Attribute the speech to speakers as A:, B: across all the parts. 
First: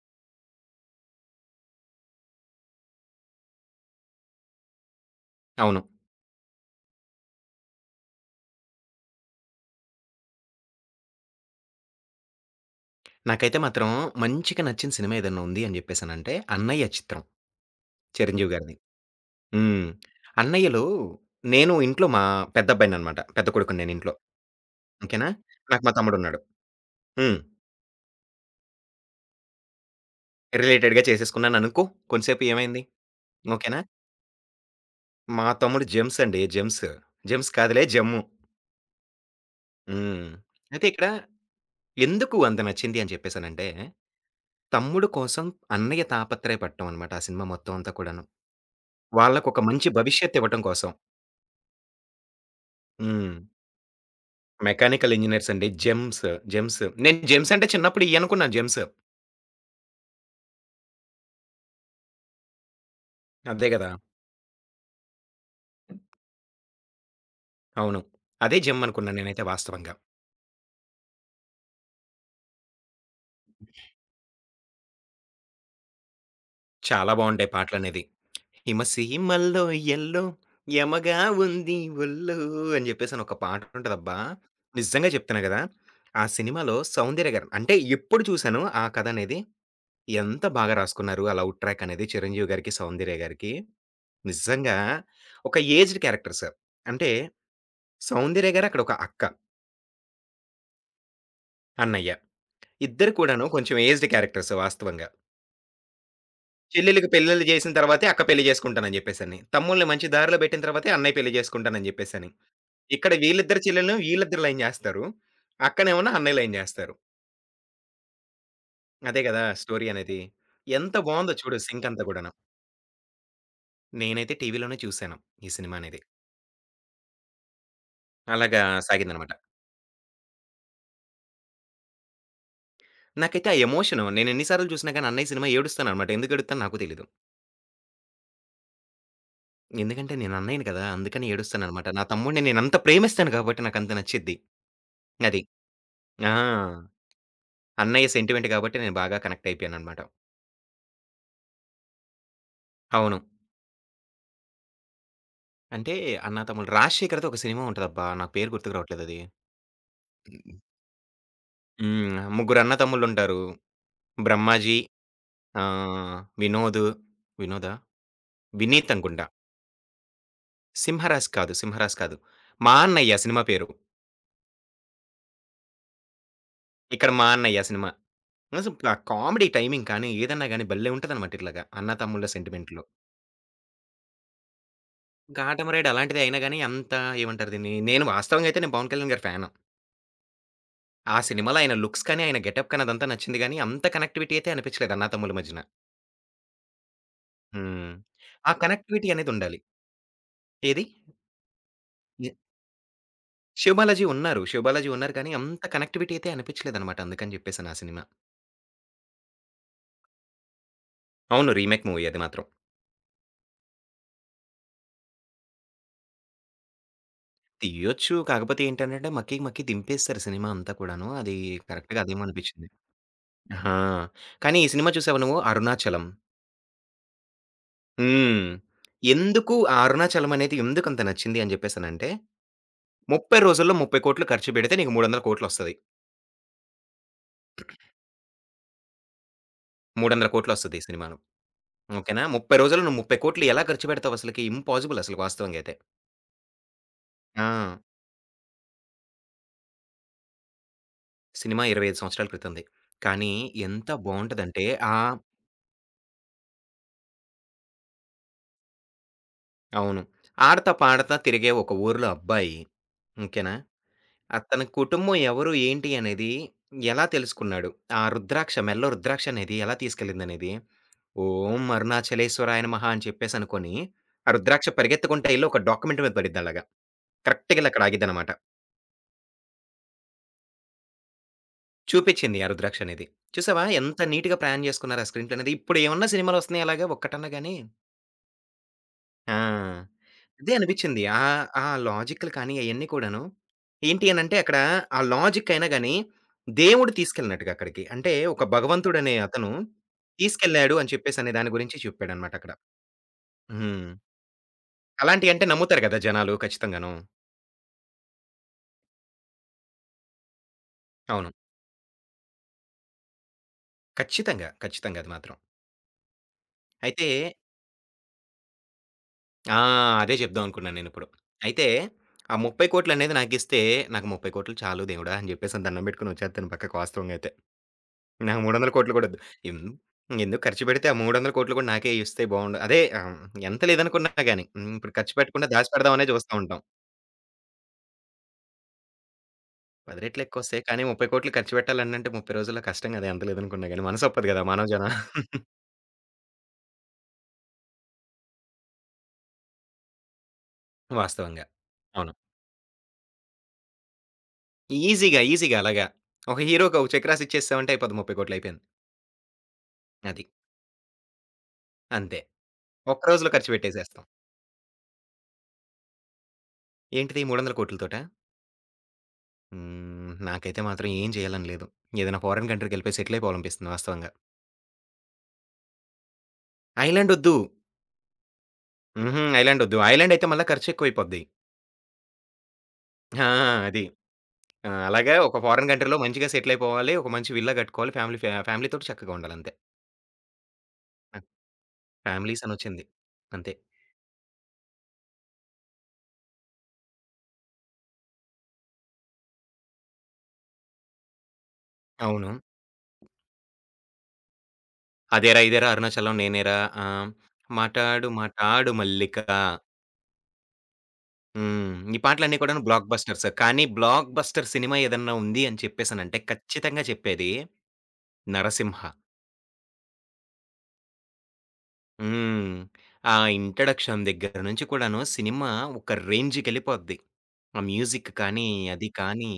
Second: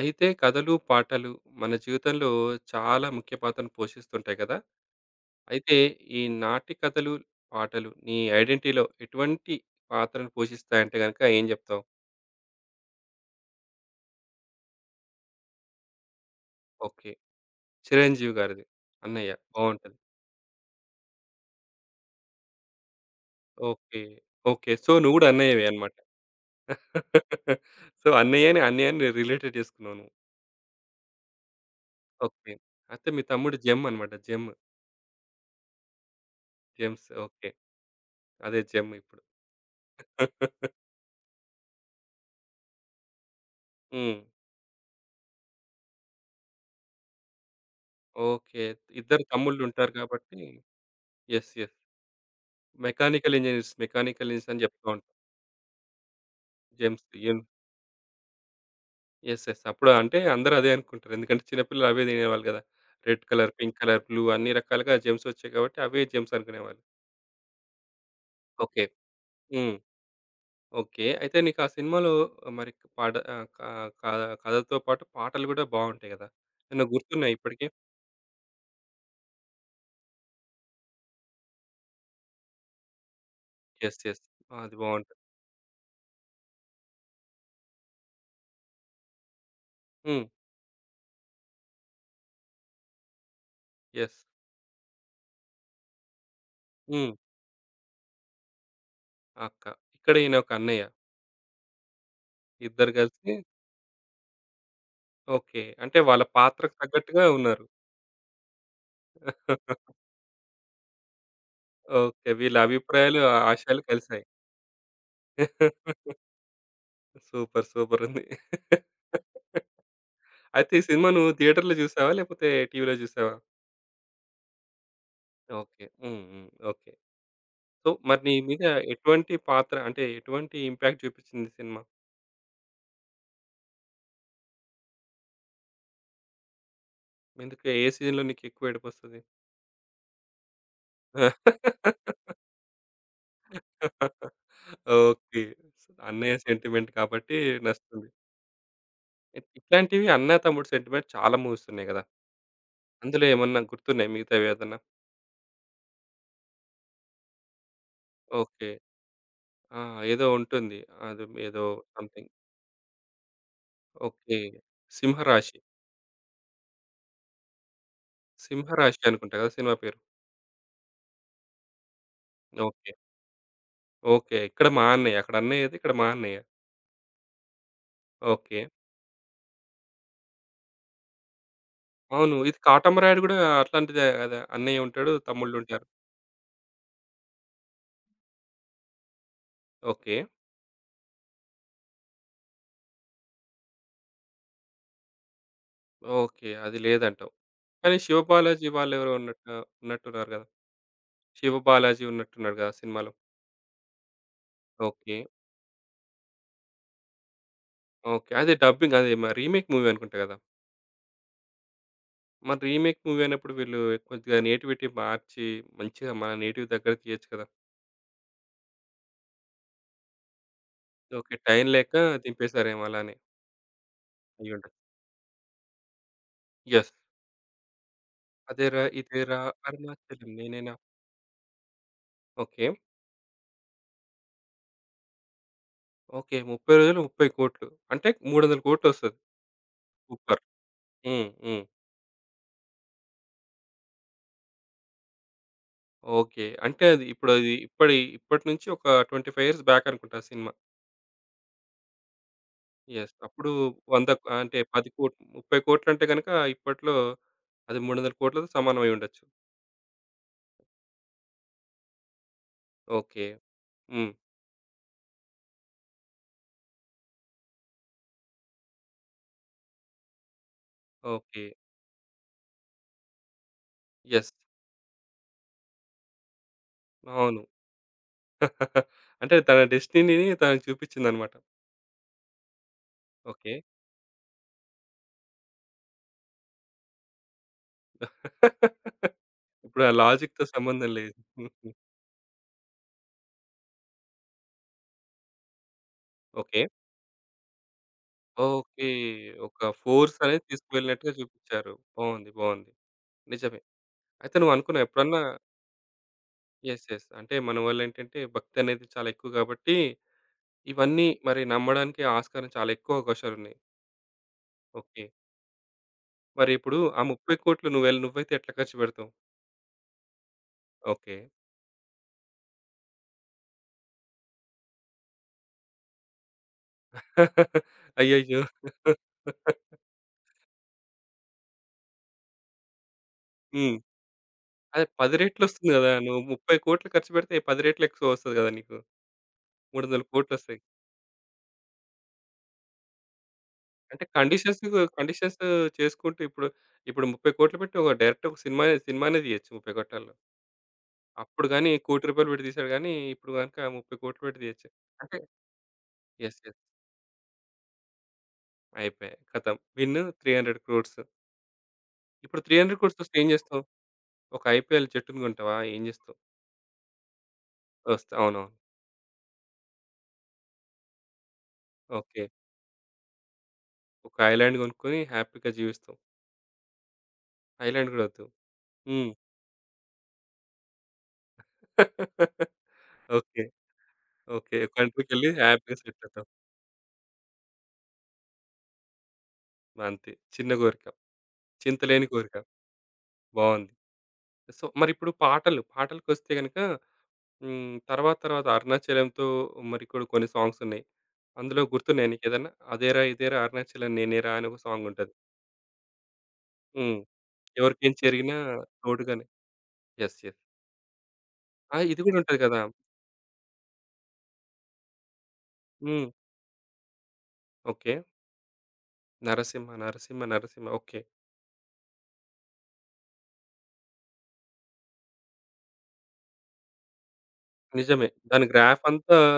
A: అయితే కథలు, పాటలు మన జీవితంలో చాలా ముఖ్య పాత్రను పోషిస్తుంటాయి కదా! అయితే
B: అవును.
A: ఈ నాటి కథలు, పాటలు నీ ఐడెంటిటీలో ఎటువంటి పాత్రను పోషిస్తాయంటే గనక ఏం జెప్తావు?
B: నాకైతే మాత్రం మంచిగా నచ్చిన సినిమా ఏదన్నా ఉంది అని జెప్పేసనంటే 'అన్నయ్య'
A: ఓకే.
B: చిత్రం
A: 'చిరంజీవి'
B: 'చిరంజీవి'
A: గారిది.
B: గారిది.
A: అన్నయ్య
B: హ్మ్.
A: బావుంటది.
B: 'అన్నయ్యలో' నేను ఇంట్లో మా పెద్దబ్బాయిననమాట. పెద్ద కొడుకుని నేను
A: ఓకే.
B: ఇంట్లో.
A: ఓకే. సో, నువ్వు గూడా
B: ఓకేనా?
A: అన్నయ్యవే
B: నాకు మా
A: అన్నమాట.
B: తమ్ముడున్నాడు. హ్మ్.
A: సో, అన్నయ్యని రిలేటెడ్ జేసుకున్నావు నువ్వు.
B: రిలేటెడ్‌గా చేసేసుకున్నాననుకో. కొంసేపు
A: ఓకే.
B: ఏమైంది?
A: అయితే మీ తమ్ముడు
B: ఓకేనా?
A: జెమ్ అన్నమాట. జెమ్.
B: మా తమ్ముడు జెమ్స్ అండి. జెమ్స్.
A: జేమ్స్. ఓకే.
B: జెమ్స్ కాదులే జమ్ము.
A: అదే జెమ్ ఇప్పుడు.
B: హ్మ్. అయితే ఇక్కడ ఎందుకు అంత నచ్చింది అని చెప్పేసనంటే,
A: హ్మ్.
B: తమ్ముడు కోసం అన్నయ్య తాపత్రయపడటం అనమాట ఆ సినిమా మొత్తం అంతా కూడాను.
A: ఓకే. ఇద్దరు
B: వాళ్ళకొక మంచి
A: తమ్ముళ్ళుంటారు గాబట్టి,
B: భవిష్యత్తు ఇవ్వటం కోసం.
A: యెస్. యెస్.
B: హ్మ్.
A: మెకానికల్ ఇంజినీర్స్, మెకానికల్ ఇంజినీర్స్ అని జెప్తా ఉంటాం.
B: మెకానికల్ ఇంజినీర్స్ అండి. Gems, gems.
A: జెమ్స్
B: నేను
A: ఎమ్
B: జెమ్స్ అంటే చిన్నప్పుడు ఇయి అనుకున్నాను జెమ్స్.
A: యెస్. యెస్. అప్పుడు అంటే అందరూ అదే అనుకుంటారు. ఎందుకంటే చిన్న పిల్లలు అవే తినేవాళ్ళు గదా! రెడ్ కలర్,
B: అదే
A: పింక్
B: గదా!
A: కలర్, బ్లూ అన్ని రకాలుగా జెమ్స్ వచ్చాయి కాబట్టి అవే జెమ్స్ అనుకునేవాళ్ళు.
B: అవును. అదే
A: ఓకే.
B: జెమ్ అనుకున్నాను నేనైతే
A: హ్మ్.
B: వాస్తవంగా.
A: ఓకే. అయితే నీకు ఆ సినిమాలో మరి పాట ఆహ్, క క కథతో పాటు పాటలు గూడా బావుంటాయి గదా! ఏమన్నా
B: చాలా
A: గుర్తున్నాయా
B: బావుంటాయి
A: ఇప్పటికి?
B: పాటలనేది. హిమసీమల్లో ఎల్లో యమగా ఉంది ఒల్లు అని జెప్పేసని ఒక
A: యెస్.
B: పాటుంటదబ్బా!
A: యెస్. ఆ! అది
B: నిజంగా
A: బావుంటది.
B: చెప్తున్నా గదా! ఆ సినిమాలో సౌందర్య గారు అంటే ఎప్పుడు చూసానో ఆ కథ అనేది
A: హ్మ్.
B: ఎంత బాగా రాసుకున్నారు. ఆ లవ్ ట్రాక్ అనేది చిరంజీవి గారికి, సౌందర్య గారికి.
A: యెస్.
B: నిజంగా ఒక ఏజ్డ్ క్యారెక్టర్స్. అంటే
A: హ్మ్.
B: సౌందర్య గారు అక్కడ ఒక అక్క.
A: అక్క. ఇక్కడ ఈయన ఒక అన్నయ్య.
B: అన్నయ్య.
A: ఇద్దరు
B: ఇద్దరు
A: కలిసి
B: కూడాను కొంచెం ఏజ్డ్ క్యారెక్టర్స్ వాస్తవంగా.
A: ఓకే. అంటే వాళ్ళ పాత్రకు
B: చెల్లెలికి
A: తగ్గట్టుగా
B: పెళ్లిళ్ళు
A: ఉన్నారు.
B: జేసిన తర్వాతే అక్క పెళ్లి జేసుకుంటానని జెప్పేసని. తమ్ముల్ని మంచి దారిలో బెట్టిన తర్వాతే అన్నయ్య పెళ్లి జేసుకుంటానని జెప్పేసని.
A: ఓకే. వీళ్ళ
B: ఇక్కడ
A: అభిప్రాయాలు,
B: వీళ్ళిద్దరు
A: ఆశయాలు
B: చెల్లెల్ని
A: కలిసాయి.
B: వీళ్ళిద్దరు లైన్ జేస్తారు. అక్కనేమన్నా అన్నయ్య లైన్ జేస్తారు.
A: సూపర్! సూపర్! ఉంది.
B: అదే గదా! స్టోరీ అనేది.
A: అయితే ఈ
B: ఎంత
A: సినిమా నువ్వు
B: బావుందో చూడు
A: థియేటర్‌లో
B: సింక్ అంతా
A: చూసావా?
B: గూడాను.
A: లేకపోతే టీవీలో చూసావా?
B: నేనైతే టీవీలోనే చూసాను ఈ సినిమా
A: ఓకే.
B: అనేది.
A: హ్మ్. హ్మ్. ఓకే. సో, మరి నీ
B: అలాగా
A: మీద
B: సాగిందనమాట.
A: ఎటువంటి పాత్ర అంటే ఎటువంటి ఇంపాక్ట్ చూపించింది ఈ సినిమా?
B: నాకైతే ఆ ఎమోషను నేను ఎన్ని సార్లు జూసినా గాని అన్నయ్య సినిమా ఏడుస్తాననమాట. ఎందుకు ఏడుత్తానో నాకు తెలీదు.
A: ఎందుకు ఏ సీన్‌లో నీకెక్కువ ఏడుపొస్తది?
B: ఎందుకంటే నేను అన్నయ్యని గదా! అందుకని ఏడుస్తాననమాట. నా తమ్ముడిని నేనంత ప్రేమిస్తాను గాబట్టి నాకంత నచ్చిద్ది. అది.
A: ఓకే.
B: ఆ!
A: అన్నయ్య సెంటిమెంట్ కాబట్టి నచ్చుతుంది.
B: అన్నయ్య సెంటిమెంట్ గాబట్టి నేను బాగా
A: ఇ
B: కనెక్ట్ అయిపోయాననమాట.
A: ఇట్లాంటివి అన్న, తమ్ముడు సెంటిమెంట్ చాలా మూవీస్ ఉన్నాయి గదా!
B: అవును.
A: అందులో ఏమన్నా గుర్తున్నాయా మిగతావేదన్నా?
B: అంటే అన్నా తమ్ముళ్ళు 'రాజశేఖర్‌ది' ఒక సినిమా ఉంటదబ్బా! నాకు పేరు
A: ఓకే.
B: గుర్తుకు రావట్లేదది.
A: ఆ! ఏదో ఉంటుంది. అది ఏదో
B: హ్మ్.
A: సంథింగ్.
B: ముగ్గురు అన్న తమ్ముళ్ళుంటారు.
A: ఓకే.
B: 'బ్రహ్మాజీ'
A: సింహరాశి.
B: 'వినోద్' 'వినోదా?' 'వినీత్'
A: సింహరాశి
B: అనుకుంటా.
A: అనుకుంటా కదా! సినిమా పేరు.
B: 'సింహరాజ్' కాదు, 'సింహరాజ్' కాదు. 'మా
A: ఓకే.
B: అన్నయ్య' సినిమా పేరు.
A: ఓకే. ఇక్కడ మా అన్నయ్య. అక్కడ అన్నయ్య అయితే ఇక్కడ మా అన్నయ్య.
B: ఇక్కడ 'మా అన్నయ్య' సినిమా.
A: ఓకే.
B: అసలు ఆ కామెడీ టైమింగ్ కానీ, ఏదన్నా గాని భలే ఉంటదనమాట ఇట్లాగా అన్నా తమ్ముళ్ళ
A: అవును. ఇది
B: సెంటిమెంట్‌లో.
A: 'కాటమరాయుడు' గూడా అట్లాంటిదే గదా! అన్నయ్య ఉంటాడు. తమ్ముళ్ళుంటారు.
B: 'కాటమరాయుడు' అలాంటిదే అయినా గాని అంత ఏమంటారు దీన్ని? నేను వాస్తవంగా అయితే నేను 'పవన్ కళ్యాణ్' గారి ఫ్యాను.
A: ఓకే.
B: ఆ సినిమాలో ఆయన లుక్స్ కానీ, ఆయన గెటప్ కానీ అదంతా నచ్చింది గానీ, అంత కనెక్టివిటీ అయితే అనిపించలేదు అన్నా, తమ్ముల మధ్యన.
A: ఓకే. అది లేదంటావు.
B: హ్మ్.
A: కానీ
B: ఆ
A: 'శివబాలాజీ'
B: కనెక్టివిటీ
A: వాళ్ళెవరో
B: అనేదుండాలి.
A: ఉన్నట్టున్నారు గదా!
B: ఏది?
A: 'శివబాలాజీ'
B: ఎ
A: ఉన్నట్టున్నాడు గదా! సినిమాలో.
B: 'శివ బాలాజీ' ఉన్నారు. 'శివ బాలాజీ' ఉన్నారు
A: ఓకే.
B: కానీ, అంత కనెక్టివిటీ అయితే అనిపించలేదనమాట. అందుకని చెప్పేసని ఆ సినిమా.
A: ఓకే. అదే రీమేక్ మూవీ అనుకుంటా గదా!
B: అవును. రీమేక్ మూవీ అది మాత్రం.
A: మరి రీమేక్ మూవీ అయినప్పుడు వీళ్ళు కొద్దిగా నేటివిటీ మార్చి, మంచిగా మన నేటివ్ దగ్గర తీయొచ్చు కదా!
B: తీయొచ్చు. కాకపోతే ఏంటనంటే, మక్కికి మక్కి దింపేస్తారు సినిమా అంతా కూడాను.
A: ఓకే.
B: అది
A: టైం లేక
B: కరెక్ట్‌గా అదేమో అనిపించింది.
A: దింపేసారేమో అలానే
B: ఆ! కానీ ఈ
A: అయ్యుండొచ్చు.
B: సినిమా చూసావా నువ్వు 'అరుణాచలం'?
A: యెస్.
B: హ్మ్.
A: అదేరా ఇదేరా
B: ఎందుకు ఆ
A: అరుణాచలం
B: 'అరుణాచలం' అనేది
A: నేనేనా
B: ఎందుకంత నచ్చింది అని చెప్పేసనంటే,
A: ఓకే.
B: 30 రోజుల్లో 30,00,00,000 ఖర్చు పెడితే నీకు 300,00,00,000 వస్తది.
A: ఓకే. 30 రోజులు 30,00,00,000 అంటే 300,00,00,000 వస్తది. సూపర్.
B: 300,00,00,000 ఒస్తది ఈ సినిమాను.
A: హ్మ్. హ్మ్.
B: ఓకేనా? 30 రోజులు నువ్వు 30,00,00,000 ఎలా ఖర్చు పెడతావు అసలకి? ఇంపాజిబుల్ అసలు వాస్తవంగా అయితే.
A: ఓకే. అంటే అది ఇప్పుడది
B: ఆ!
A: ఇప్పడి ఇప్పటి ఇప్పటి నుంచి ఒక 25 ఇయర్స్ బ్యాక్ అనుకుంటా ఆ సినిమా.
B: సినిమా 25 సంవత్సరాల క్రితంది.
A: యెస్.
B: కానీ
A: అప్పుడు
B: ఎంత
A: 100 అంటే
B: బావుంటదంటే ఆహ్,
A: 10,00,00,000 30,00,00,000 అంటే గనక ఇప్పట్లో అది 300,00,00,000తో సమానం అయ్యుండొచ్చు.
B: అవును. ఆడతా పాడతా తిరిగే ఒక ఊర్లో అబ్బాయి.
A: ఓకే.
B: ఓకేనా?
A: హ్మ్.
B: అతని కుటుంబం ఎవరు? ఏంటి? అనేది ఎలా తెలుసుకున్నాడు? ఆ రుద్రాక్ష మెడలో రుద్రాక్ష అనేది ఎలా తీసుకెళ్ళిందనేది
A: ఓకే.
B: ఓం అరుణాచలేశ్వరాయ నమః అని చెప్పేసనుకోని, ఆ
A: యెస్.
B: రుద్రాక్ష పరిగెత్తుకుంటా ఎళ్లి ఒక డాక్యుమెంట్ మీద పడిద్దలాగా.
A: అవును.
B: కరెక్ట్‌గా ఎళ్లి అక్కడ ఆగిద్దనమాట.
A: అంటే తన డెస్టినీని తనకు చూపించిందన్నమాట.
B: చూపిచ్చింది 'ఆ రుద్రాక్ష' అనేది.
A: ఓకే.
B: చూసావా ఎంత నీట్‌గా ప్లాన్ జేసుకున్నారు ఆ స్క్రీన్ ప్లే అనేది. ఇప్పుడేమన్నా సినిమాలొస్తున్నాయా అలాగా ఒక్కటన్నా గాని?
A: ఇప్పుడు
B: ఆ!
A: ఆ లాజిక్‌తో
B: అదే
A: సంబంధం
B: అనిపిచ్చింది.
A: లేదు.
B: ఆ
A: హుహు.
B: లాజిక్‌లు కానీ అయన్నీ కూడాను ఏంటి అనంటే అక్కడ ఆ లాజిక్ అయినా గాని,
A: ఓకే.
B: దేవుడు తీసుకెళ్ళినట్టుగా అక్కడికి. అంటే ఒక
A: ఓకే.
B: భగవంతుడనే అతను
A: ఒక ఫోర్స్ అనేది
B: తీసుకెళ్ళాడు అని
A: తీసుకువెళ్ళినట్టుగా
B: చెప్పేసనే దాని
A: చూపించారు.
B: గురించి
A: బావుంది.
B: చెప్పాడనమాట అక్కడ.
A: బావుంది. నిజమే.
B: హ్మ్.
A: అయితే నువ్వనుకున్నావా ఎప్పుడన్నా
B: అలాంటియంటే నమ్ముతారు గదా! జనాలు
A: యెస్.
B: ఖచ్చితంగాను.
A: యెస్. అంటే మన వాళ్ళేంటంటే భక్తి అనేది చాలా ఎక్కువ కాబట్టి, ఇవన్నీ
B: అవును.
A: మరి నమ్మడానికి ఆస్కారం చాలా ఎక్కువ అవకాశాలున్నాయి.
B: ఖచ్చితంగా. ఖచ్చితంగా
A: ఓకే.
B: అది మాత్రం.
A: మరి ఇప్పుడు ఆ
B: అయితే
A: 30,00,00,000 నువ్వైతే ఎట్లా ఖర్చు పెడతావు?
B: ఆ! అదే చెప్దాం అనుకున్నాను నేనిప్పుడు.
A: ఓకే.
B: అయితే ఆ 30,00,00,000 అనేది నాకిస్తే, నాకు 30,00,00,000 చాలు దేవుడా! అని జెప్పేసి దండం పెట్టుకొని వచ్చేత్తాను పక్కకు వాస్తవంగా అయితే. నాకు
A: అయ్యయ్యో!
B: 300,00,00,000 కూడా వద్దు. ఎం ఎందుకు ఖర్చు పెడితే ఆ 300,00,00,000 కూడా నాకే ఇస్తే బావుండు. అదే ఎంత
A: హ్మ్.
B: లేదనుకున్నా గాని హ్మ్,
A: అదే
B: ఇప్పుడు ఖర్చు
A: 10 రెట్లు
B: పెట్టకుండా
A: వస్తుంది గదా!
B: దాచిపెడదామనే
A: నువ్వు
B: చూస్తా ఉంటాం.
A: 30,00,00,000 ఖర్చు పెడితే 10 రెట్లు ఎక్కువ వస్తది గదా! నీకు.
B: 10 రెట్లు
A: 300,00,00,000 వస్తాయి.
B: ఎక్కువొస్తాయి. కానీ 30,00,00,000 ఖర్చు పెట్టాలనంటే 30 రోజుల్లో కష్టం గదా! ఎంత లేదనుకున్నా గాని.
A: అంటే
B: మనసొప్పదు గదా!
A: కండిషన్స్
B: మానవ జన
A: కండిషన్స్ చేసుకుంటూ ఇప్పుడు 30,00,00,000 పెట్టి ఒక సినిమానే తీయొచ్చు 30,00,00,000లో.
B: వాస్తవంగా.
A: అప్పుడు గాని రూ.
B: అవును.
A: 1,00,00,00,000 పెట్టి తీసాడు గానీ, ఇప్పుడు గనుక 30,00,00,000 పెట్టి తీయొచ్చు. అంటే
B: ఈజీగా, ఈజీగా అలాగా. ఒక
A: యెస్. యెస్.
B: హీరోకి ఒక చెక్ రాసిచ్చేసామంటే అయిపోద్ది 30,00,00,000 అయిపోయింది.
A: అయిపోయాయి. ఖతం. విన్
B: అది.
A: 300,00,00,000.
B: అంతే.
A: ఇప్పుడు 300,00,00,000
B: ఒక్క
A: వస్తే ఏం
B: రోజులో ఖర్చు
A: జేస్తావు?
B: పెట్టేసేస్తాం.
A: ఒక ఐపీఎల్ జట్టుని కొంటావా? ఏం జేస్తావు?
B: ఏంటిది 300,00,00,000తోటా?
A: వస్తా అవునవును.
B: హ్మ్. నాకైతే మాత్రం ఏం చేయాలని లేదు. ఏదైనా
A: ఓకే.
B: ఫారిన్ కంట్రీకెళ్ళిపోయి సెటిల్ అయిపోవాలనిపిస్తుంది వాస్తవంగా.
A: ఒక ఐలాండ్ కొనుక్కొని హ్యాపీగా జీవిస్తావు.
B: ఐర్లాండ్ ఒద్దు.
A: ఐలాండ్ గూడా వద్దు. హ్మ్.
B: హుహు. ఐర్లాండ్ ఒద్దు. ఐర్లాండ్ అయితే మళ్ళా ఖర్చు ఎక్కువైపోద్ది. ఆ!
A: ఓకే.
B: అది.
A: ఓకే.
B: ఆ! అలాగా
A: కంట్రీకెళ్ళి
B: ఒక ఫారిన్
A: హ్యాపీగా
B: కంట్రీలో
A: సెటిలవుతాం.
B: మంచిగా సెటిల్ అయిపోవాలి. ఒక మంచి విల్లా కట్టుకోవాలి. ఫ్యామిలీతోటి చక్కగా ఉండాలంతే.
A: అంతే. చిన్న కోరిక.
B: నాకు
A: చింతలేని కోరిక.
B: ఫ్యామిలీస్ అనొచ్చింది. అంతే.
A: బావుంది. సో, మరిప్పుడు పాటలకొస్తే గనుక హ్మ్. తర్వాత తర్వాత 'అరుణాచలం'తో మరి కూడా కొన్ని సాంగ్సున్నాయి. అందులో గుర్తున్నాయా
B: అవును.
A: నీకేదన్నా? 'అదేరా ఇదేరా అరుణాచలం నేనేరా' అని ఒక సాంగుంటది.
B: అదేరా ఇదేరా అరుణాచలం నేనేరా
A: హ్మ్.
B: ఆహ్,
A: ఎవరికేం
B: మాటాడు
A: చెరిగినా
B: మాటాడు మల్లిక.
A: తోడుగానే యెస్. యెస్.
B: హ్మ్.
A: ఆ!
B: ఈ
A: ఇది గూడా
B: పాటలన్నీ
A: ఉంటది కదా!
B: కూడాను బ్లాక్ బస్టర్స్. కానీ, బ్లాక్ బస్టర్ సినిమా ఏదన్నా ఉంది అని
A: హ్మ్.
B: చెప్పేసనంటే ఖచ్చితంగా చెప్పేది
A: ఓకే.
B: 'నరసింహ'.
A: 'నరసింహ నరసింహ నరసింహ' ఓకే.
B: హ్మ్. ఆ ఇంట్రడక్షన్ దగ్గర నుంచి కూడాను సినిమా ఒక రేంజ్‌కెళ్ళిపోద్ది. ఆ
A: నిజమే.
B: మ్యూజిక్
A: దాని
B: కానీ, అది
A: గ్రాఫంతా
B: కానీ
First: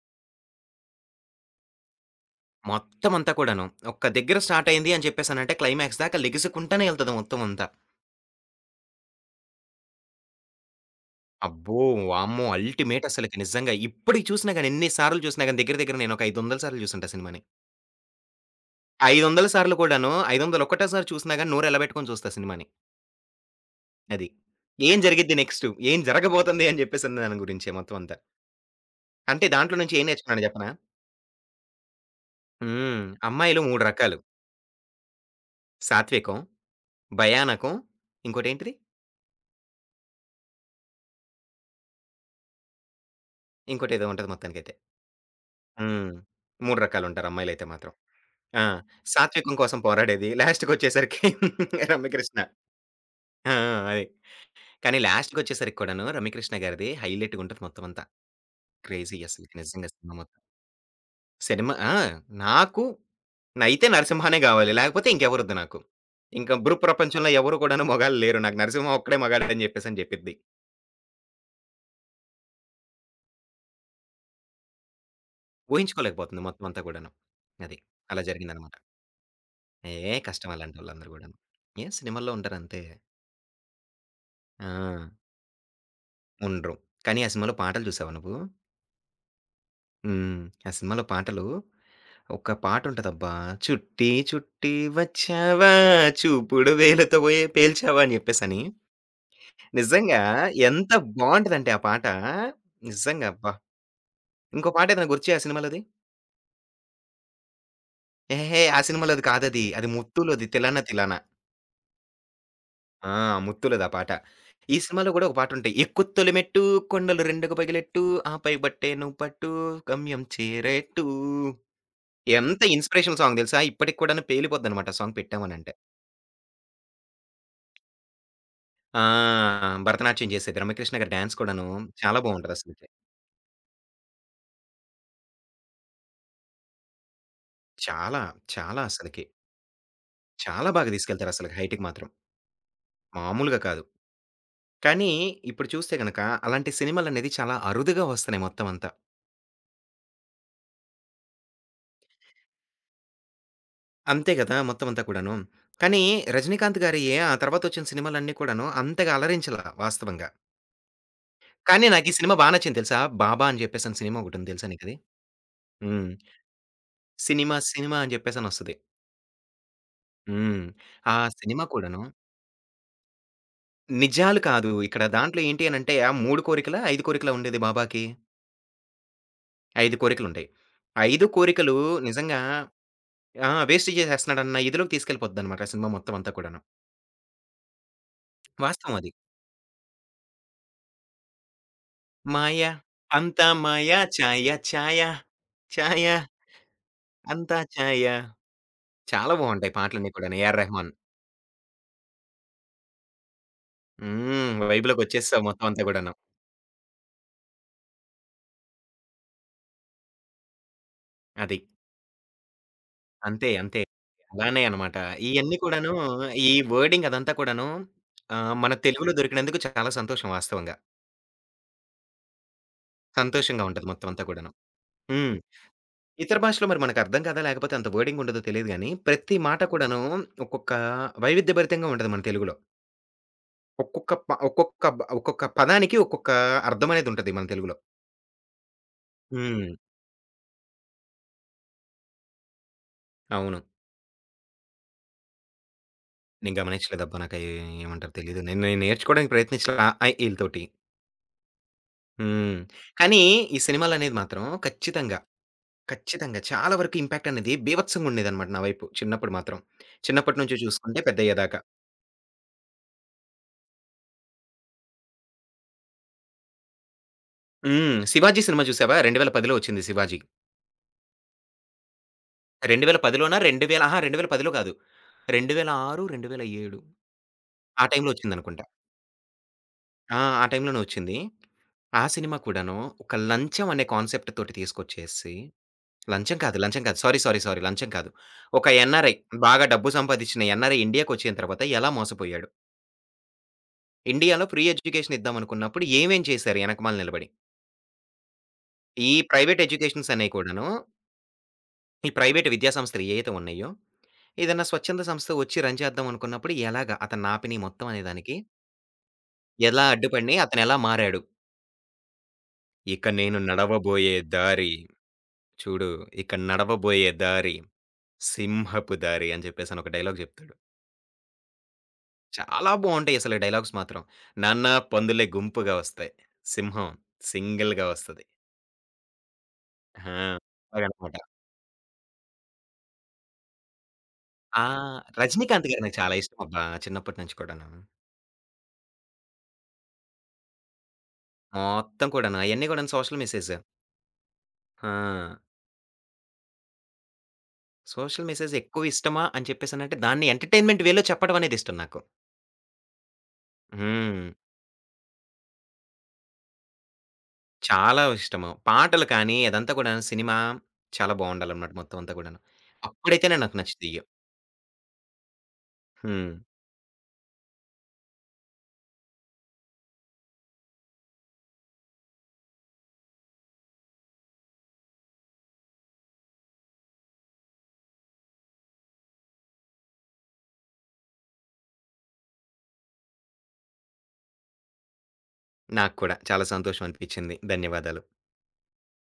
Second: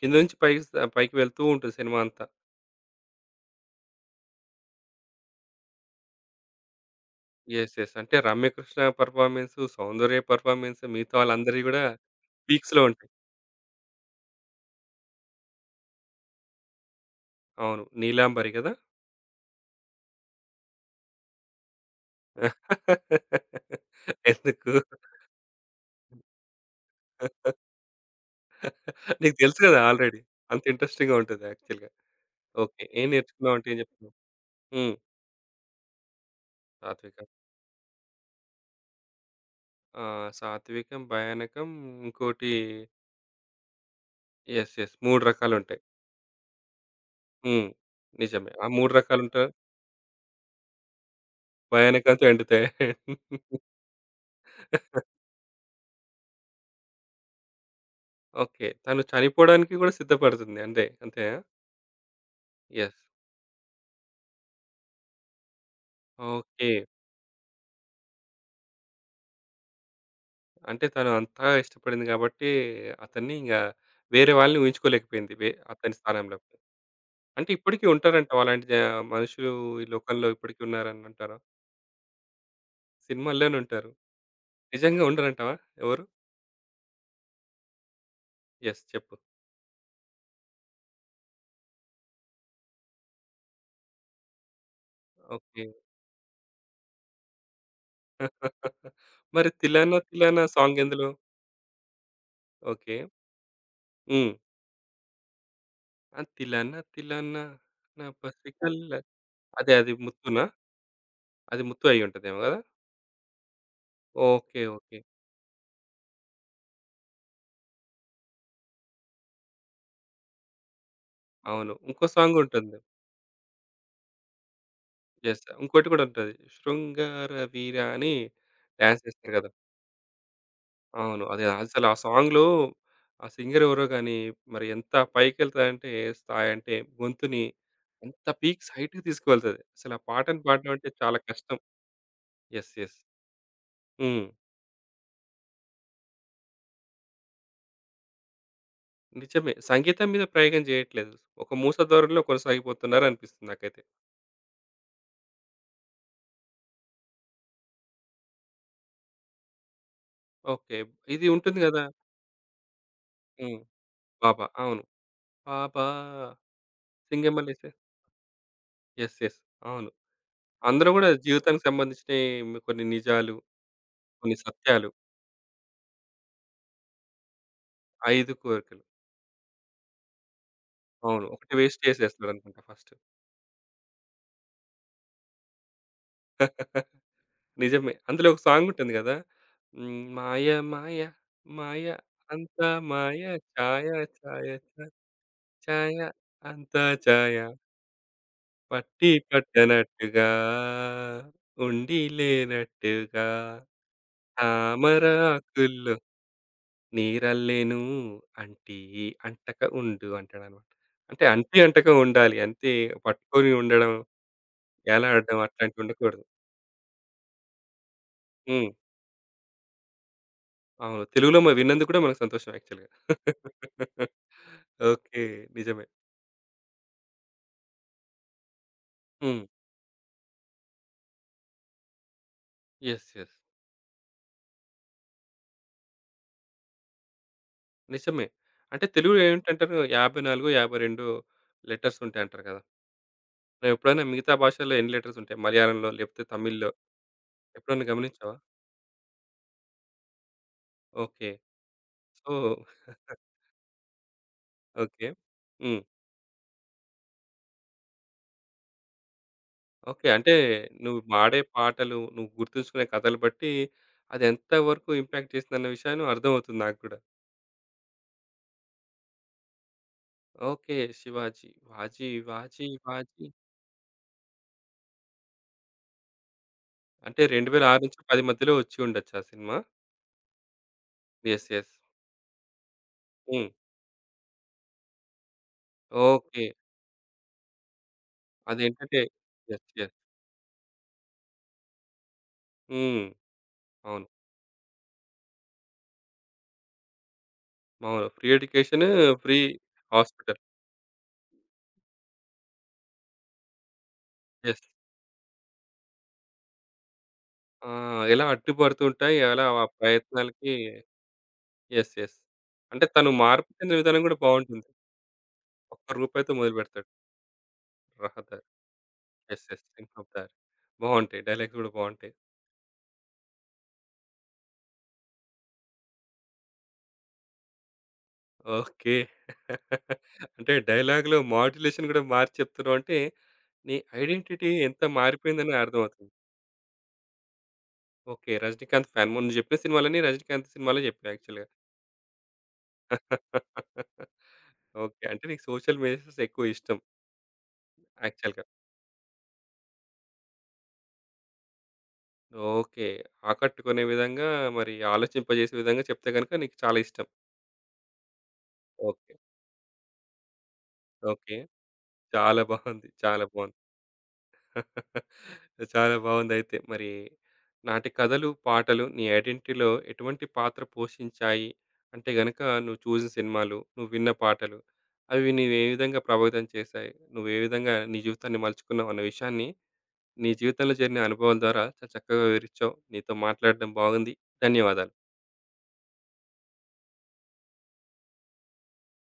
A: కింద నుంచి పైకి పైకి వెళ్తూ ఉంటుంది సినిమా అంతా.
B: మొత్తం అంతా కూడాను. ఒక్క దగ్గర స్టార్ట్ అయింది అని చెప్పేసనంటే క్లైమాక్స్ దాకా లెగిసుకుంటానే ఎళ్తది మొత్తం అంతా.
A: యెస్. యెస్. అంటే రమ్యకృష్ణ పెర్ఫార్మన్స్, సౌందర్య పెర్ఫార్మన్స్ మిగతా వాళ్ళందరివి
B: అబ్బో!
A: గూడా
B: వామ్మో!
A: పీక్స్‌లో
B: అల్టిమేట్
A: ఉంటాయి.
B: అసలకి నిజంగా. ఇప్పటికి చూసినా గాని ఎన్ని సార్లు చూసినా గాని దగ్గర దగ్గర నేను ఒక 500 సార్లు చూసుంటా సినిమాని.
A: అవును. 'నీలాంబరి' గదా!
B: 500 సార్లు కూడాను, 500 ఒక్కటేసారి చూసినా గాని నోరెళ్ళబెట్టుకొని చూస్తా సినిమాని. అది.
A: ఎందుకు?
B: ఏం జరిగిద్ది నెక్స్టు? ఏం జరగబోతుంది అని జెప్పేసని దాని గురించే మొత్తం అంతా.
A: నీకు
B: అంటే
A: తెలుసు
B: దాంట్లో
A: గదా!
B: నుంచి ఏం
A: ఆల్రెడీ.
B: నేర్చుకున్నానో
A: అంత
B: జెప్పనా?
A: ఇంట్రెస్టింగ్‌గా ఉంటది యాక్చువల్‌గా. ఓకే.
B: హ్మ్.
A: ఏం నేర్చుకున్నావు
B: అమ్మాయిలు
A: అంటే ఏం
B: 3
A: చెప్తున్నావు?
B: రకాలు.
A: హ్మ్.
B: సాత్వికం,
A: సాత్వికం.
B: భయానకం, ఇంకోటేంటిది?
A: ఆ! సాత్వికం, భయానకం ఇంకోటి
B: ఇంకోటేదో ఉంటది మొత్తానికైతే.
A: యెస్. యెస్. 3 రకాలుంటాయి.
B: హ్మ్. 3 రకాలుంటారు అమ్మాయిలైతే
A: హ్మ్.
B: మాత్రం.
A: నిజమే.
B: ఆ!
A: ఆ 3 రకాలుంటాయి.
B: సాత్వికం కోసం పోరాడేది. లాస్ట్‌కొచ్చేసరికి
A: భయానకంతో
B: రమ్యకృష్ణ.
A: ఎండుతాయి.
B: ఆ! ఆ! అది. కానీ లాస్ట్‌కొచ్చేసరికి కూడాను రమ్యకృష్ణ గారిది హైలైట్‌గుంటది మొత్తం అంతా.
A: ఓకే. తను
B: క్రేజీ అసలకి
A: చనిపోవడానికి
B: నిజంగా
A: గూడా
B: సినిమా మొత్తం.
A: సిద్ధపడుతుంది. అంటే అంతే. అంతేనా?
B: ఆ! నాకు
A: యెస్.
B: అయితే 'నరసింహనే' గావాలి. లేకపోతే ఇంకెవరొద్దు నాకు. ఇంకా
A: ఓకే.
B: ప్రపంచంలో ఎవరు కూడాను మగాళ్ళు లేరు. నాకు 'నరసింహ' ఒక్కడే మగాడని జెప్పేసని జెప్పిద్ది.
A: అంటే తను అంతగా ఇష్టపడింది గాబట్టి, అతన్ని వేరే వాళ్ళని ఊహించుకోలేకపోయింది. అతని స్థానంలో.
B: ఊహించుకోలేకపోతుంది మొత్తం అంతా గూడాను.
A: అంటే
B: అది.
A: ఇప్పటికి
B: అలా
A: ఉంటారంటావా? అలాంటి
B: జరిగిందనమాట.
A: మనుషులు ఈ
B: ఏ
A: లోకంలో
B: కష్టం
A: ఇప్పటికి ఉన్నారని
B: అలాంటోళ్ళందరూ
A: అంటారా?
B: గూడాను. ఏ సినిమాల్లో ఉంటారంతే.
A: సినిమాల్లోనే ఉంటారు.
B: ఆ!
A: నిజంగా ఉండరంటావా ఎవరు?
B: ఉండరు. కానీ ఆ సినిమాలో పాటలు చూసావా నువ్వు?
A: యెస్. చెప్పు.
B: హ్మ్. ఆ సినిమాలో పాటలు ఒక పాటుంటదబ్బా! చుట్టి చుట్టి
A: ఓకే.
B: వచ్చావా చూపుడు వేలుతో ఏ పేల్చావా అని జెప్పేసని.
A: మరి 'తిలానా
B: నిజంగా
A: తిలానా' సాంగ్
B: ఎంత
A: ఎందులో?
B: బావుంటదంటే ఆ పాట.
A: ఓకే.
B: నిజంగా అబ్బా!
A: హ్మ్.
B: ఇంకో పాట ఏదైనా గుర్తుచేయా ఆ సినిమాలోది?
A: ఆ 'తిలానా తిలానా నా
B: ఎహే! ఆ
A: పసికల్ల'
B: సినిమాలోది కాదది.
A: అదే
B: అది
A: అది ముత్తునా?
B: 'ముత్తులోది' 'తిలానా తిలానా.'
A: అది ముత్తు అయ్యుంటదేమో గదా!
B: ఆ! 'ముత్తులోది' ఆ పాట.
A: ఓకే.
B: ఈ
A: ఓకే.
B: సినిమాలో గూడా ఒక పాటుంటాయి. ఎక్కు తొలి మెట్టు కొండలు రెండుకు పగిలెట్టు ఆపై బట్టే నువ్వు పట్టు గమ్యం చేరేట్టు.
A: అవును. ఇంకో
B: ఎంత
A: సాంగుంటుంది.
B: ఇన్‌స్పిరేషనల్ సాంగ్ తెలుసా? ఇప్పటికి కూడాను పేలిపోద్దనమాట ఆ సాంగ్
A: యెస్.
B: పెట్టామనంటే.
A: ఇంకోటి కూడా ఉంటది. 'శృంగార వీర' అని
B: ఆ!
A: డాన్స్ చేస్తారు కదా!
B: భరతనాట్యం చేసేది. రమ్యకృష్ణ గారి
A: అవును.
B: డాన్స్
A: అది
B: కూడాను
A: అసలు ఆ
B: చాలా
A: సాంగ్‌లో
B: బావుంటదసలకి.
A: ఆ సింగర్ ఎవరో గాని మరి ఎంత పైకెళ్తదంటే స్థాయి అంటే గొంతుని
B: చాలా,
A: అంత పీక్స్
B: చాలా
A: హైట్‌కి
B: అసలకి.
A: తీసుకువెళ్తది. అసలు ఆ పాటను
B: చాలా
A: పాడడం అంటే
B: బాగా
A: చాలా
B: తీసుకెళ్తారసలకి
A: కష్టం.
B: హైట్‌కి మాత్రం.
A: యెస్. యెస్.
B: మామూలుగా కాదు.
A: హ్మ్.
B: కానీ ఇప్పుడు చూస్తే గనక అలాంటి సినిమాలనేది చాలా అరుదుగా వస్తున్నాయి మొత్తం అంతా.
A: నిజమే. సంగీతం మీద ప్రయోగం చేయట్లేదు. ఒక మూస ధోరణిలో కొనసాగిపోతున్నారు అనిపిస్తుంది నాకైతే.
B: అంతే గదా! మొత్తం అంతా కూడాను. కానీ 'రజనీకాంత్' గారియి ఆ తర్వాతొచ్చిన సినిమాలన్నీ కూడాను అంతగా అలరించలా వాస్తవంగా.
A: ఓకే. ఇది ఉంటుంది గదా!
B: కానీ నాకీ సినిమా నచ్చింది తెలుసా? 'బాబా'
A: హ్మ్.
B: అని చెప్పేసని సినిమా
A: 'బాబా'
B: ఒకటుంది తెలుసా
A: అవును.
B: నీకది?
A: 'బాబా
B: హ్మ్. సినిమా
A: సింగమల్లేసే'
B: సినిమా అని చెప్పేసనొస్తది.
A: యెస్. యెస్. అవును.
B: హ్మ్.
A: అందులో గూడా
B: ఆ సినిమా
A: జీవితానికి
B: కూడాను
A: సంబంధించినయి కొన్ని నిజాలు, కొన్ని
B: నిజాలు కాదు.
A: సత్యాలు,
B: ఇక్కడ దాంట్లో ఏంటి అనంటే ఆ 3 కోరికలా? 5 కోరికలా ఉండేది బాబాకి?
A: 5 కోరికలు.
B: 5 కోరికలుంటాయి. 5
A: అవును. ఒకటి
B: కోరికలు
A: వేస్ట్
B: నిజంగా
A: చేసేస్తాడనుకుంటా ఫస్ట్.
B: ఆ! వేస్ట్ చేసేస్తున్నాడన్న ఇదిలోకి తీసుకెళ్ళిపోద్దనమాట ఆ సినిమా మొత్తం అంతా కూడాను.
A: నిజమే. అందులో ఒక సాంగుంటుంది
B: వాస్తవం అది.
A: గదా! హ్మ్. మాయ మాయ మాయ
B: మాయ
A: అంతా మాయ
B: అంతా
A: ఛాయ
B: మాయ
A: ఛాయ
B: ఛాయ
A: ఛ
B: ఛాయ
A: ఛాయ
B: ఛాయ
A: అంతా ఛాయ
B: అంతా ఛాయ.
A: పట్టి
B: చాలా బావుంటాయి పాటలన్నీ
A: పట్టనట్టుగా
B: కూడాను. ఏఆర్ రెహమాన్.
A: ఉండి లేనట్టుగా
B: హ్మ్. వైబ్‌లోకొచ్చేసావు మొత్తం అంతా
A: తామరాకుల్లో
B: కూడాను.
A: నీరల్లేను అంటీ అంటక ఉండు అంటాడనమాట. అంటే
B: అది.
A: అంటి అంటక ఉండాలి. అంతే
B: అంతే.
A: పట్టుకొని
B: అంతే.
A: ఉండడం,
B: అలానే అనమాట.
A: వేలాడడం
B: ఇయన్నీ
A: అట్లాంటివి
B: కూడాను
A: ఉండకూడదు.
B: ఈ వర్డింగ్ అదంతా కూడాను
A: హ్మ్.
B: మన తెలుగులో దొరికినందుకు చాలా సంతోషం వాస్తవంగా.
A: అవును. తెలుగులో విన్నందుకు కూడా మనకు సంతోషం యాక్చువల్‌గా.
B: సంతోషంగా ఉంటది మొత్తం అంతా కూడాను.
A: ఓకే.
B: హ్మ్.
A: నిజమే.
B: ఇతర భాషలో మరి మనకర్థం కాదా? లేకపోతే అంత వర్డింగ్ ఉండదో తెలీదు గానీ, ప్రతి
A: హ్మ్.
B: మాట హ్మ్. కూడాను ఒక్కొక్క వైవిధ్యభరితంగా ఉంటది మన తెలుగులో.
A: యెస్. యెస్.
B: ఒక్కొక్క పదానికి ఒక్కొక్క అర్థం అనేదుంటది మన తెలుగులో.
A: నిజమే. అంటే తెలుగులో
B: హ్మ్.
A: ఏంటంటారు 54, 52 లెటర్స్ ఉంటాయంటారు కదా!
B: అవును.
A: నువ్వెప్పుడైనా మిగతా భాషల్లో ఎన్ని లెటర్స్ ఉంటాయి? మలయాళంలో లేకపోతే
B: నేను
A: తమిళ్‌లో
B: గమనించలేదబ్బా! నాకు అయి
A: ఎప్పుడన్నా
B: ఏమంటారు
A: గమనించావా?
B: తెలీదు. నేను నేను నేర్చుకోవడానికి ప్రయత్నించలా ఈళ్ళతోటి.
A: ఓకే. సో
B: హ్మ్. కానీ ఈ సినిమాలనేది మాత్రం
A: ఓకే.
B: ఖచ్చితంగా,
A: హ్మ్.
B: ఖచ్చితంగా చాలా వరకు ఇంపాక్ట్ అనేది బీభత్సంగా ఉండేదనమాట నా వైపు చిన్నప్పుడు మాత్రం.
A: ఓకే. అంటే
B: చిన్నప్పటి నుంచి
A: నువ్వు
B: చూసుకుంటే
A: పాడే
B: పెద్దయ్యేదాకా.
A: పాటలు, నువ్వు గుర్తుంచుకునే కథలు బట్టి అది ఎంతవరకు ఇంపాక్ట్ చేసిందన్న విషయాన్ని అర్థమవుతుంది నాకు కూడా.
B: హ్మ్. 'శివాజీ' సినిమా చూసావా? 2010లో వచ్చింది 'శివాజీ'.
A: ఓకే. 'శివాజీ', 'వాజీ వాజీ వాజీ'
B: 2010లోనా? 2000 అహా! 2010లో కాదు. 2006, 2007
A: అంటే
B: ఆ టైంలో
A: 2006-10 మధ్యలో
B: వచ్చిందనుకుంటా.
A: వచ్చి ఉండొచ్చు ఆ సినిమా.
B: ఆ! ఆ టైంలోనే వచ్చింది.
A: యెస్. యెస్.
B: ఆ సినిమా కూడాను ఒక
A: హ్మ్.
B: లంచం అనే కాన్సెప్ట్ తోటి తీసుకొచ్చేసి లంచం
A: ఓకే.
B: కాదు, లంచం కాదు. సారీ, సారీ, సారీ లంచం కాదు. ఒక
A: అదేంటంటే
B: ఎన్ఆర్ఐ
A: యెస్.
B: బాగా డబ్బు
A: యెస్.
B: సంపాదించిన ఎన్ఆర్ఐ ఇండియాకొచ్చిన తర్వాత ఎలా మోసపోయాడు?
A: హ్మ్. అవును.
B: ఇండియాలో ఫ్రీ ఎడ్యుకేషన్ ఇద్దామనుకున్నప్పుడు ఏమేం చేశారు ఎనకమాల నిలబడి?
A: అవును. ఫ్రీ ఎడ్యుకేషన్,
B: ఈ
A: ఫ్రీ
B: ప్రైవేట్ ఎడ్యుకేషన్స్ అనేయి
A: హాస్పిటల్.
B: కూడాను, ఈ ప్రైవేట్ విద్యా సంస్థలు ఏయైతే ఉన్నాయో,
A: యెస్.
B: ఏదన్నా స్వచ్ఛంద సంస్థ వచ్చి రన్ చేద్దాం అనుకున్నప్పుడు ఎలాగా అతను నాపిని
A: ఆ!
B: మొత్తం
A: ఎలా
B: అనేదానికి
A: అడ్డుపడుతూ ఉంటాయి. ఎలా ఆ
B: ఎలా అడ్డుపడినయి,
A: ప్రయత్నాలకి
B: అతనెలా మారాడు.
A: యెస్. యెస్. అంటే
B: ఇక
A: తను
B: నేను
A: మార్పు చెందిన విధానం
B: నడవబోయే
A: కూడా బావుంటుంది.
B: దారి చూడు,
A: ఒక్క
B: ఇక
A: రూపాయితో మొదలుపెడతాడు.
B: నడవబోయే దారి
A: రహదర్.
B: సింహపు దారి
A: యెస్.
B: అని
A: యెస్.
B: చెప్పేసని ఒక
A: థింక్ ఆఫ్
B: డైలాగ్
A: థాట్.
B: చెప్తాడు.
A: బావుంటాయి. డైలాగ్స్ గూడా బావుంటాయి.
B: చాలా బావుంటాయి అసలు డైలాగ్స్ మాత్రం. నాన్న పందులే గుంపుగా వస్తాయి. సింహం సింగిల్‌గా వస్తది.
A: ఓకే.
B: ఆ!
A: అంటే
B: అలాగనమాట.
A: డైలాగ్‌లో మాడ్యులేషన్ గూడా మార్చి చెప్తున్నావు అంటే, నీ ఐడెంటిటీ
B: ఆ!
A: ఎంత మారిపోయిందని
B: 'రజనీకాంత్' గారు నాకు
A: అర్థమవుతుంది.
B: చాలా ఇష్టం అబ్బా! చిన్నప్పటి నుంచి కూడాను.
A: ఓకే. 'రజినీకాంత్' ఫ్యాన్. మొన్న నువ్వు చెప్పిన సినిమాలన్నీ 'రజినీకాంత్' సినిమాలే చెప్పావు యాక్చువల్‌గా.
B: మొత్తం కూడాను అయన్నీ కూడాను సోషల్ మెసేజ్.
A: ఓకే. అంటే
B: ఆ!
A: నీకు సోషల్ మెసేజెస్ ఎక్కువ ఇష్టం
B: సోషల్
A: యాక్చువల్‌గా.
B: మెసేజ్ ఎక్కువ ఇష్టమా అని చెప్పేసనంటే దాన్ని ఎంటర్‌టైన్‌మెంట్ వేలో చెప్పడం అనేది ఇష్టం నాకు.
A: ఓకే. ఆకట్టుకునే
B: హ్మ్.
A: విధంగా మరి ఆలోచింపజేసే విధంగా చెప్తే గనుక నీకు చాలా ఇష్టం.
B: చాలా ఇష్టము. పాటలు
A: ఓకే.
B: కానీ అదంతా కూడాను సినిమా చాలా
A: ఓకే.
B: బావుండాలనమాట మొత్తం అంతా కూడాను.
A: చాలా బావుంది. చాలా
B: అప్పుడైతేనే నాకు
A: బావుంది.
B: నచ్చుతయి.
A: చాలా
B: హ్మ్.
A: బాగుందయితే. మరి నాటి కథలు, పాటలు నీ ఐడెంటిటీలో ఎటువంటి పాత్ర పోషించాయి? అంటే గనక నువ్వు చూసిన సినిమాలు, నువ్వు విన్న పాటలు, అవి నిన్ను ఏ విధంగా ప్రభావితం చేశాయి? నువ్వు ఏ విధంగా నీ జీవితాన్ని మలుచుకున్నావు అన్న విషయాన్ని నీ జీవితంలో జరిగిన అనుభవాల ద్వారా చాలా చక్కగా వివరించావు. నీతో మాట్లాడడం బాగుంది. ధన్యవాదాలు.
B: నాకు కూడా చాలా సంతోషం అనిపించింది. ధన్యవాదాలు.